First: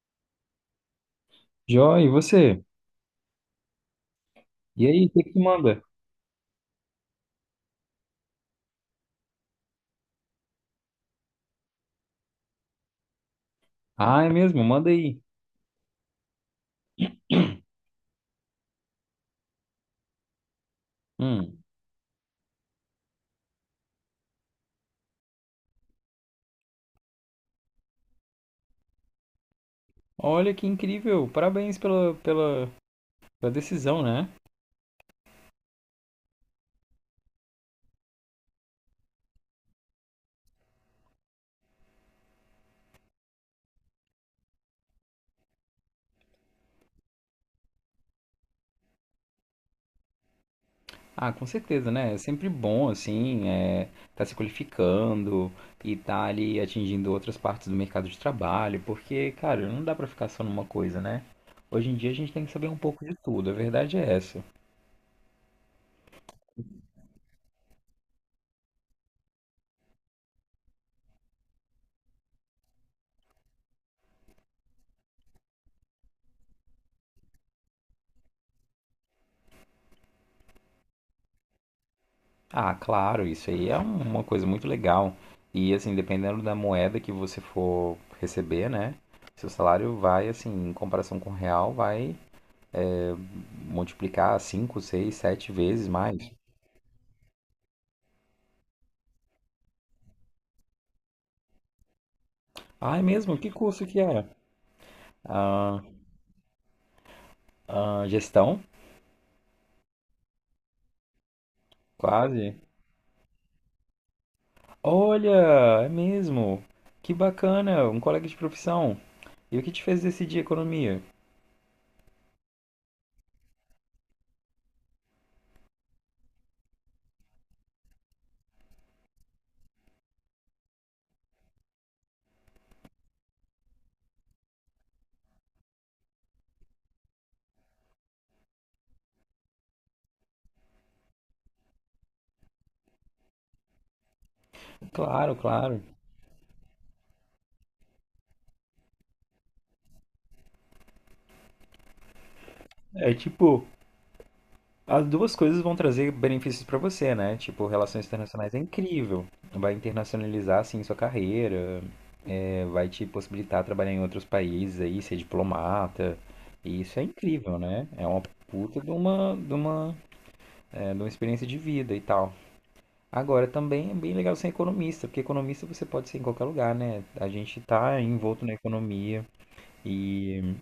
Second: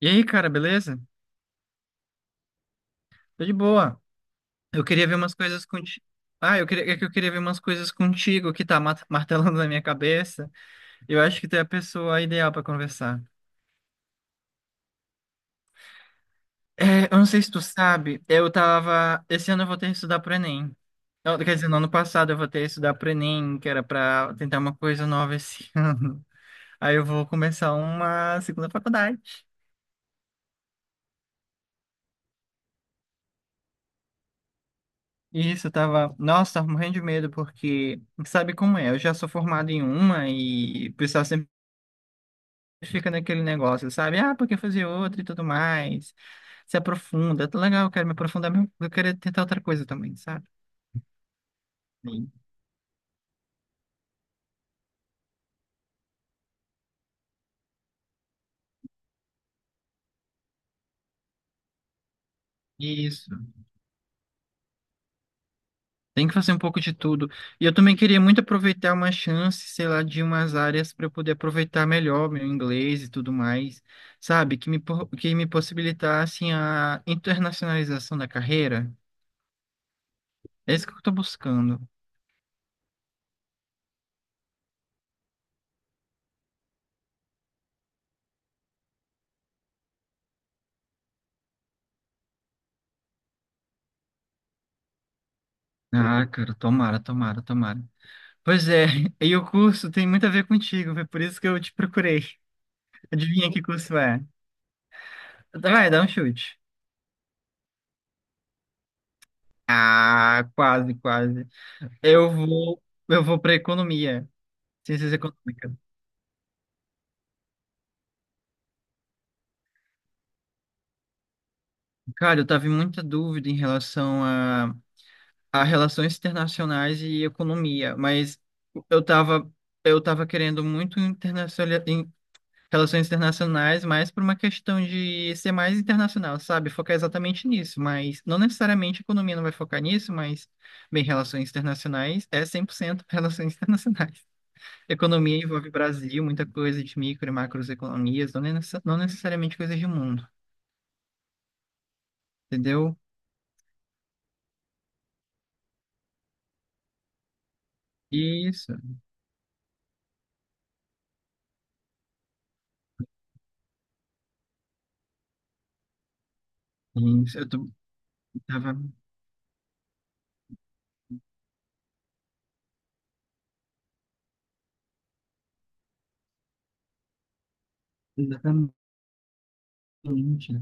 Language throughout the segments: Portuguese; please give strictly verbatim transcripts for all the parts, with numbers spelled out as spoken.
E aí, cara, beleza? Jó, e você? Tô de boa. Eu E aí, queria o ver que umas que coisas manda? contigo. Ah, eu queria... é que eu queria ver umas coisas contigo que tá mat- martelando na minha cabeça. Eu acho que tu é a pessoa ideal pra conversar. Ah, é mesmo, manda aí. É, eu não sei se tu sabe, eu tava. Esse ano eu voltei a estudar pro Enem. Não, quer Hum. dizer, no ano passado eu voltei a estudar pro Enem, que era pra tentar uma coisa nova esse ano. Aí eu vou começar uma segunda faculdade. Olha que incrível, parabéns pela, pela, pela decisão, né? Isso, eu tava. Nossa, tava morrendo de medo, porque sabe como é? Eu já sou formado em uma e o pessoal sempre fica naquele negócio, sabe? Ah, porque fazer outro e tudo mais. Se aprofunda. Tá legal, eu quero me aprofundar, mas eu quero tentar outra coisa também, sabe? Ah, com certeza, né? É Sim. sempre bom, assim, é, tá se qualificando e tá ali atingindo outras partes do mercado de trabalho, porque, cara, não dá pra ficar só numa coisa, né? Hoje em dia a gente tem que saber um pouco de Isso. tudo, a verdade é essa. Tem que fazer um pouco de tudo. E eu também queria muito aproveitar uma chance, sei lá, de umas áreas para eu poder aproveitar melhor meu inglês e tudo mais, sabe? Que me, po- que me possibilitasse a internacionalização da carreira. É isso que eu tô buscando. Ah, claro, isso aí é um- uma coisa muito legal. E assim, dependendo da moeda que você for receber, né? Seu salário vai, assim, em comparação com o real, vai multiplicar cinco, seis, sete vezes Ah, mais. cara, tomara, tomara, tomara. Pois é, e o curso tem muito a ver contigo, foi por isso que eu te procurei. Ah, é mesmo? Que Adivinha que curso curso que é? é? Ah, Vai, dá um chute. ah, gestão? Ah, quase, quase. Eu Quase. vou, eu vou para economia, ciências Olha, econômicas. é mesmo. Que bacana, um colega de profissão. E o que te fez decidir economia? Cara, eu tava em muita dúvida em relação a, a relações internacionais e economia, mas eu tava, eu tava querendo muito internacional, em relações internacionais, mais por uma questão de ser mais internacional, sabe? Focar exatamente nisso, mas não necessariamente economia não vai focar nisso, mas, bem, relações internacionais é cem por cento relações internacionais. Claro, Economia envolve claro. Brasil, muita coisa de micro e macroeconomias, não, necessa- não necessariamente coisas de mundo, entendeu? É tipo, as duas coisas vão trazer benefícios pra você, né? Tipo, relações internacionais é Isso, incrível. Vai internacionalizar, assim, sua carreira, é, vai te possibilitar trabalhar em outros países aí, ser diplomata. E isso é isso, eu incrível, tô, né? É uma tava... puta de uma, de uma, é, de uma experiência de vida e tal. Agora, também é bem legal ser economista, porque economista você pode ser em qualquer lugar, né? A gente tá envolto na Exatamente. economia e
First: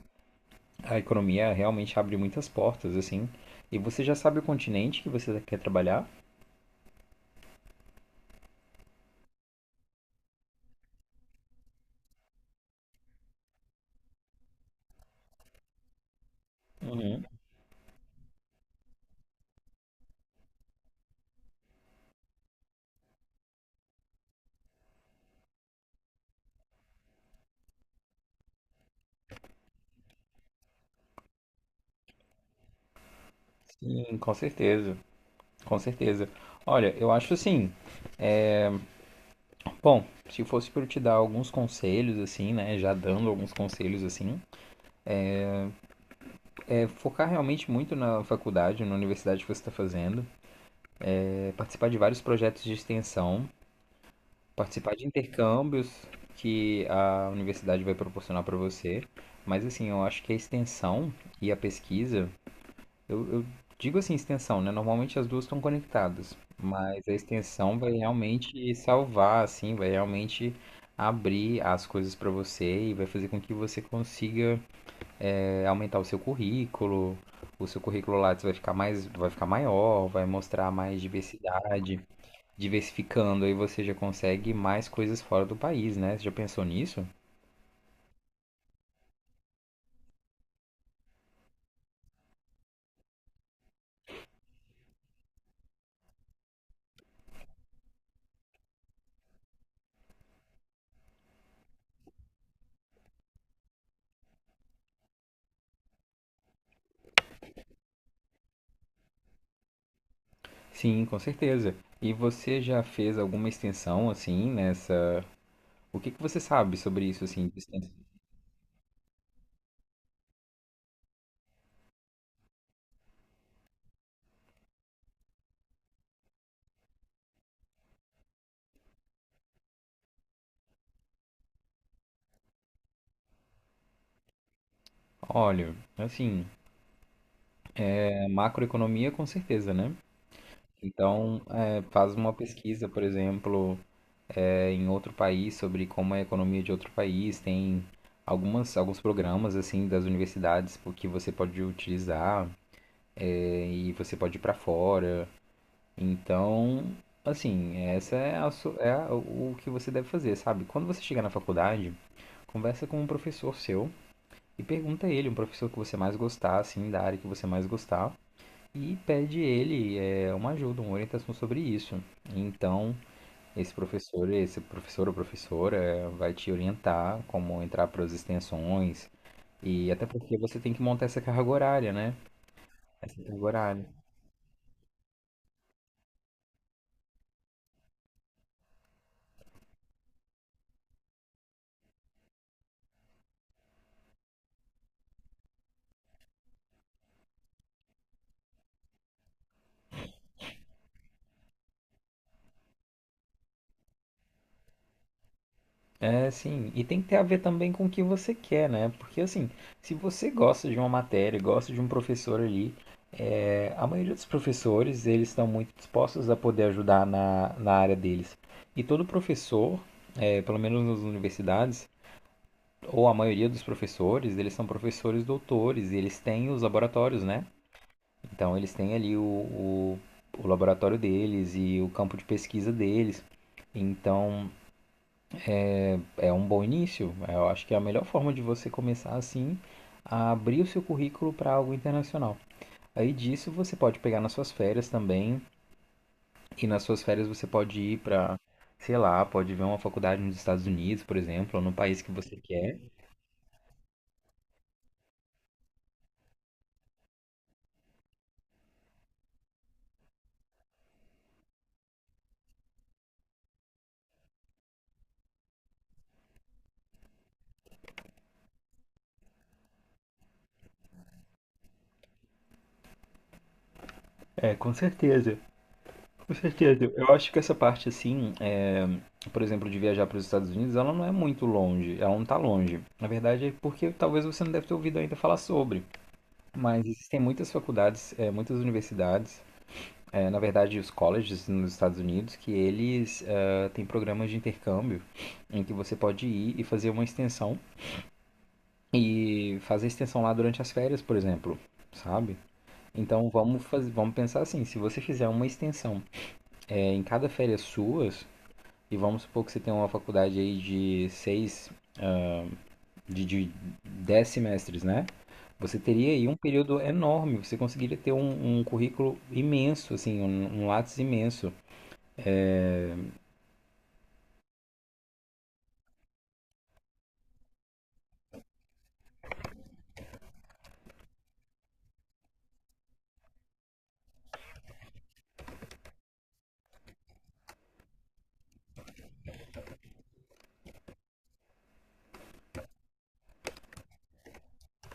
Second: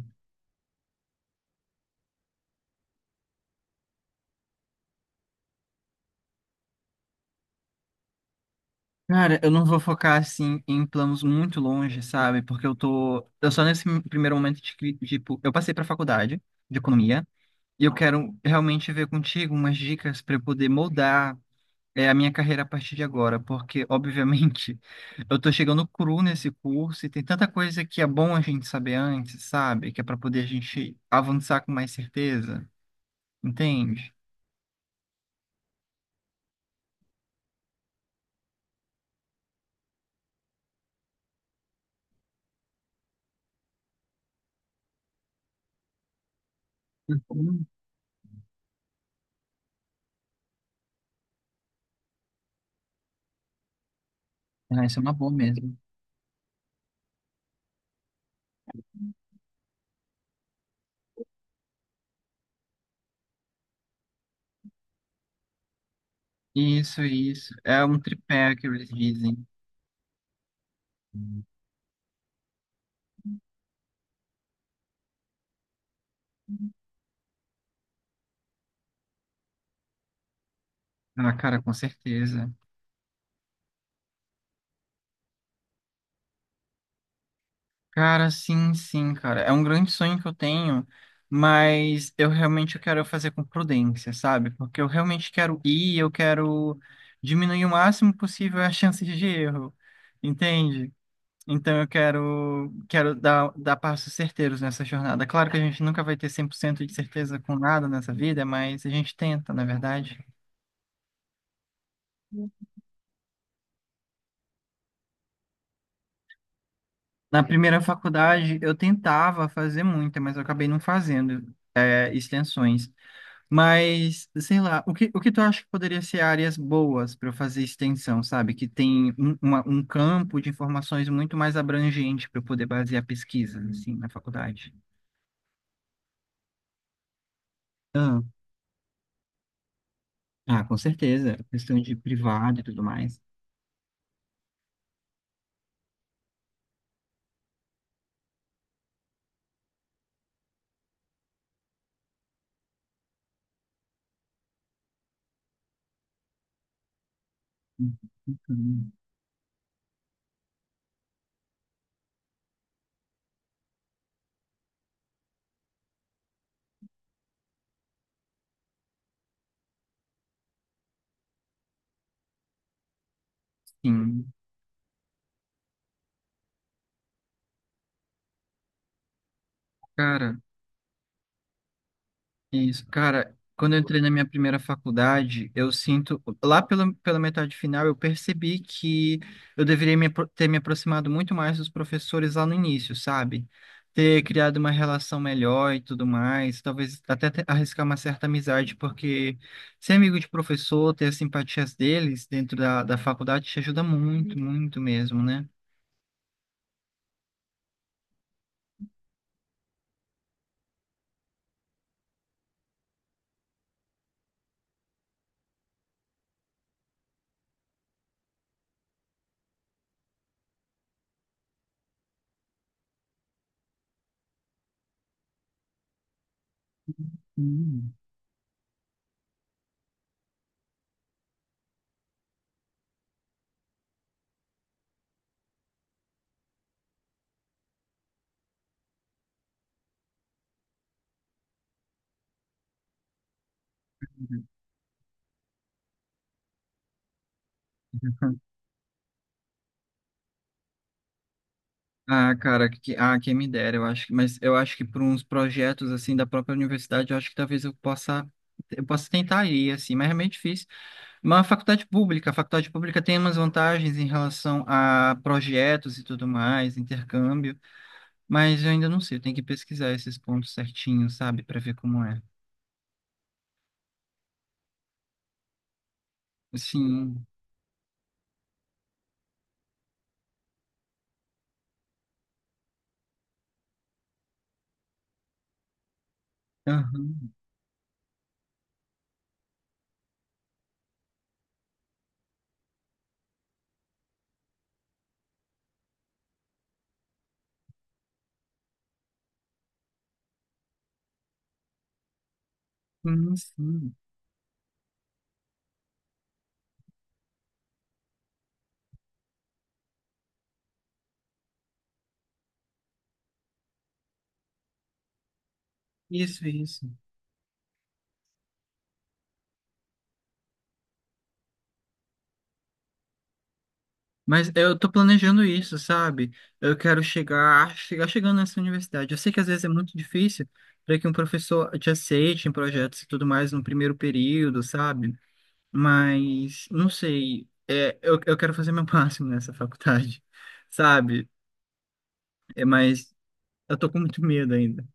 a economia realmente abre muitas portas, assim. E você já sabe o continente que você quer trabalhar. Cara, eu não vou focar, assim, em planos muito longe, sabe? Porque eu tô... Eu só nesse primeiro momento de, cri- tipo, eu passei pra faculdade de Uhum. economia, e eu quero realmente ver contigo umas dicas para eu poder moldar é a minha carreira a partir de agora, porque, obviamente, eu tô chegando cru nesse curso e tem tanta coisa que é bom a gente saber antes, sabe? Que é para poder a gente avançar com mais certeza, entende? Sim, com certeza, com certeza. Olha, eu acho assim, bom, se fosse para eu te dar alguns conselhos assim, né, já dando alguns conselhos assim, é focar Uhum. realmente muito na faculdade, na universidade que você está fazendo, é participar de vários projetos de extensão, Ah, participar isso é de uma boa mesmo. intercâmbios que a universidade vai proporcionar para você. Mas assim, eu acho que a extensão e a pesquisa Eu, eu digo assim, extensão, né? Normalmente as duas estão conectadas, Isso, mas a isso. extensão É vai um tripé que realmente eles salvar, dizem. assim, vai realmente abrir as coisas para você e vai fazer com que você consiga é, aumentar o seu currículo, o seu currículo Lattes vai ficar mais, vai ficar maior, vai mostrar mais Ah, cara, com diversidade, certeza. diversificando, aí você já consegue mais coisas fora do país, né? Você já pensou nisso? Cara, sim, sim, cara. É um grande sonho que eu tenho, mas eu realmente quero fazer com prudência, sabe? Porque eu realmente quero ir, eu quero diminuir o máximo possível as chances de erro, entende? Então eu quero, quero dar, dar passos certeiros nessa jornada. Claro que a gente nunca vai ter cem por cento de certeza com nada nessa vida, mas a gente tenta, na verdade. Sim, com certeza. E você já fez alguma extensão assim nessa? O que que você sabe sobre isso Na assim, de primeira extensão? faculdade, eu tentava fazer muita, mas eu acabei não fazendo, é, extensões. Mas, sei lá, o que, o que tu acha que poderia ser áreas boas para eu fazer extensão, sabe? Que tem um, uma- um campo de informações muito mais abrangente para eu poder basear pesquisas, assim, na faculdade. Olha, assim, Ah, é, macroeconomia com certeza, né? ah, com certeza. Então, Questão é, de faz uma privado e tudo pesquisa, por mais. exemplo, é, em outro país sobre como é a economia de outro país. Tem algumas, alguns programas assim das universidades po- que você pode utilizar é, e você pode ir para fora. Então, assim, essa é, a, su- é Uhum. a- o que você deve fazer, sabe? Quando você chegar na faculdade, conversa com um professor seu e pergunta a ele, um professor que você mais gostar, assim, da área que você mais gostar e pede ele é, uma ajuda, uma orientação sobre isso. Então, esse professor, Sim. esse professor ou professora é, vai te orientar como entrar para as extensões e até porque Cara. você tem que montar essa carga horária, né? Isso, Essa cara, carga quando eu horária. entrei na minha primeira faculdade, eu sinto, lá pela, pela metade final, eu percebi que eu deveria me apro- ter me aproximado muito mais dos professores lá no início, sabe? Ter criado uma relação melhor e tudo mais, talvez até te- arriscar uma certa amizade, porque ser amigo de professor, ter as simpatias deles dentro da, da faculdade te ajuda muito, muito mesmo, né? É, sim, e tem que ter a ver também com o que você quer, né? Porque assim, se você gosta de uma matéria, gosta de um professor ali, é, a maioria dos professores, eles estão muito dispostos a poder ajudar na, na área deles. E todo professor, é, pelo menos nas universidades, ou a maioria dos professores, eles são professores doutores e eles têm os laboratórios, né? Hum. Então eles têm ali o, o, o laboratório deles e o campo de pesquisa deles. Então é um bom início. Eu acho que é a melhor forma de você começar assim a abrir o seu currículo para algo internacional. Aí disso você pode pegar nas suas férias também, e nas suas férias você pode ir para, sei lá, pode ver uma faculdade nos Estados Unidos, por exemplo, ou no país que Ah, você cara, quer. que, ah, quem me dera, eu acho que, mas eu acho que por uns projetos assim da própria universidade, eu acho que talvez eu possa, eu possa tentar ir, assim, mas é meio difícil. Mas a faculdade pública, a faculdade pública tem umas vantagens em relação a projetos e tudo mais, intercâmbio, mas eu ainda não sei, eu tenho que pesquisar esses pontos certinhos, sabe, para ver como é. É, com certeza. Com certeza. Eu Sim, acho que essa parte, assim, é, por exemplo, de viajar para os Estados Unidos, ela não é muito longe. Ela não está longe. Na verdade, é porque talvez você não deve ter ouvido ainda falar sobre. Mas existem aham, muitas faculdades, é, muitas universidades, é, na verdade, os colleges nos Estados Unidos, que eles é, têm programas de intercâmbio em que você pode ir e fazer uma extensão e fazer a extensão lá durante as férias, por exemplo, sabe? Então sim, vamos fazer, sim. vamos pensar assim, se você fizer uma extensão é, em cada férias suas, e vamos supor que você tem uma faculdade aí de seis, de, de dez semestres, né? Você teria aí um Isso, período isso. enorme, você conseguiria ter um, um currículo imenso, assim, um, um lápis imenso. Mas eu tô planejando isso, sabe? Eu quero chegar, chegar chegando nessa universidade. Eu sei que às vezes é muito difícil para que um professor te aceite em projetos e tudo mais no primeiro período, sabe? Mas não sei, é, eu, eu quero fazer meu máximo nessa faculdade, sabe? É, mas eu tô com muito medo ainda.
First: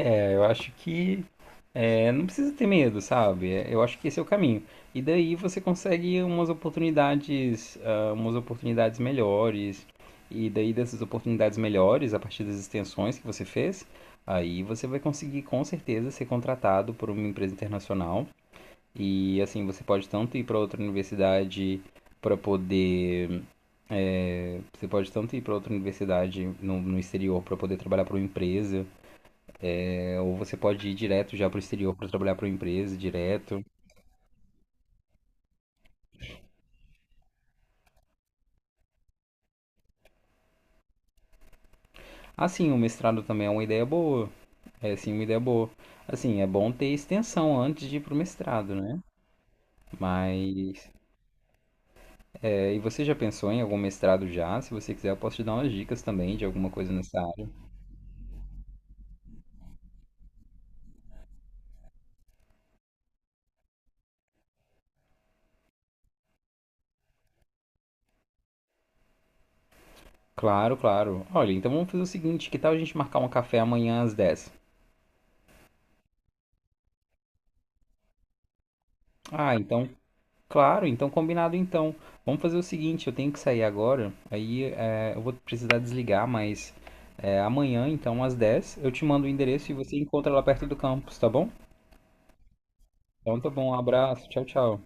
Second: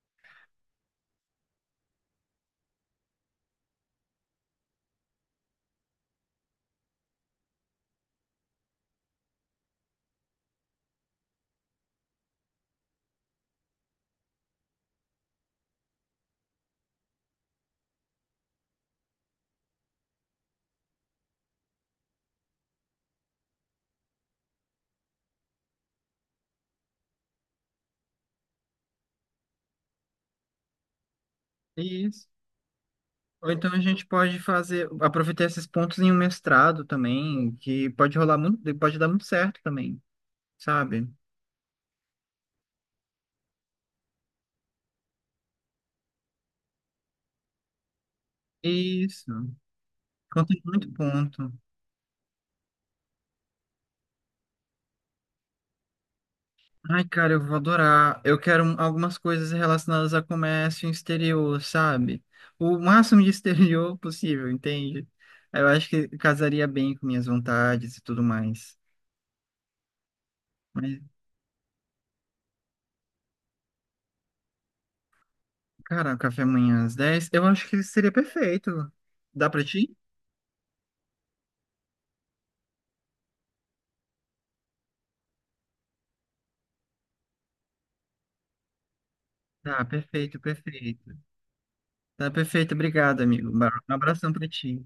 É, eu acho que é, não precisa ter medo, sabe? É, eu acho que esse é o caminho. E daí você consegue umas oportunidades, ah, umas oportunidades melhores. E daí dessas oportunidades melhores, a partir das extensões que você fez, aí você vai conseguir com certeza ser contratado por uma empresa internacional. E assim, você pode tanto ir para outra universidade para poder. É, você pode tanto ir para outra universidade no, no exterior para poder trabalhar para uma empresa, é, ou você pode ir direto já para o exterior para Isso. trabalhar para uma empresa Ou direto. então a gente pode fazer, aproveitar esses pontos em um mestrado também, que pode rolar muito, pode dar muito certo também, sabe? Assim, o mestrado também é uma ideia boa. É sim uma ideia boa. Assim, é bom ter extensão antes de ir pro mestrado, né? Isso, conta Mas muito ponto. é, e você já pensou em algum mestrado já? Se você quiser, eu posso te dar umas dicas também de alguma coisa Ai, nessa cara, eu área. vou adorar. Eu quero um, algumas coisas relacionadas a comércio exterior, sabe? O máximo de exterior possível, entende? Eu acho que casaria bem com minhas vontades e tudo mais. Claro, Mas, claro. Olha, então vamos fazer o seguinte, que tal a gente marcar um café amanhã às dez? cara, um café amanhã às dez eu acho que seria perfeito. Dá Ah, pra então, ti? claro, então combinado então. Vamos fazer o seguinte, eu tenho que sair agora, aí é, eu vou precisar desligar, mas é, amanhã então às dez eu te mando o endereço e Tá, você encontra perfeito, lá perto do perfeito. campus, tá bom? Tá perfeito, obrigado, Então amigo. tá bom, um Um abraço, abração tchau, pra tchau. ti.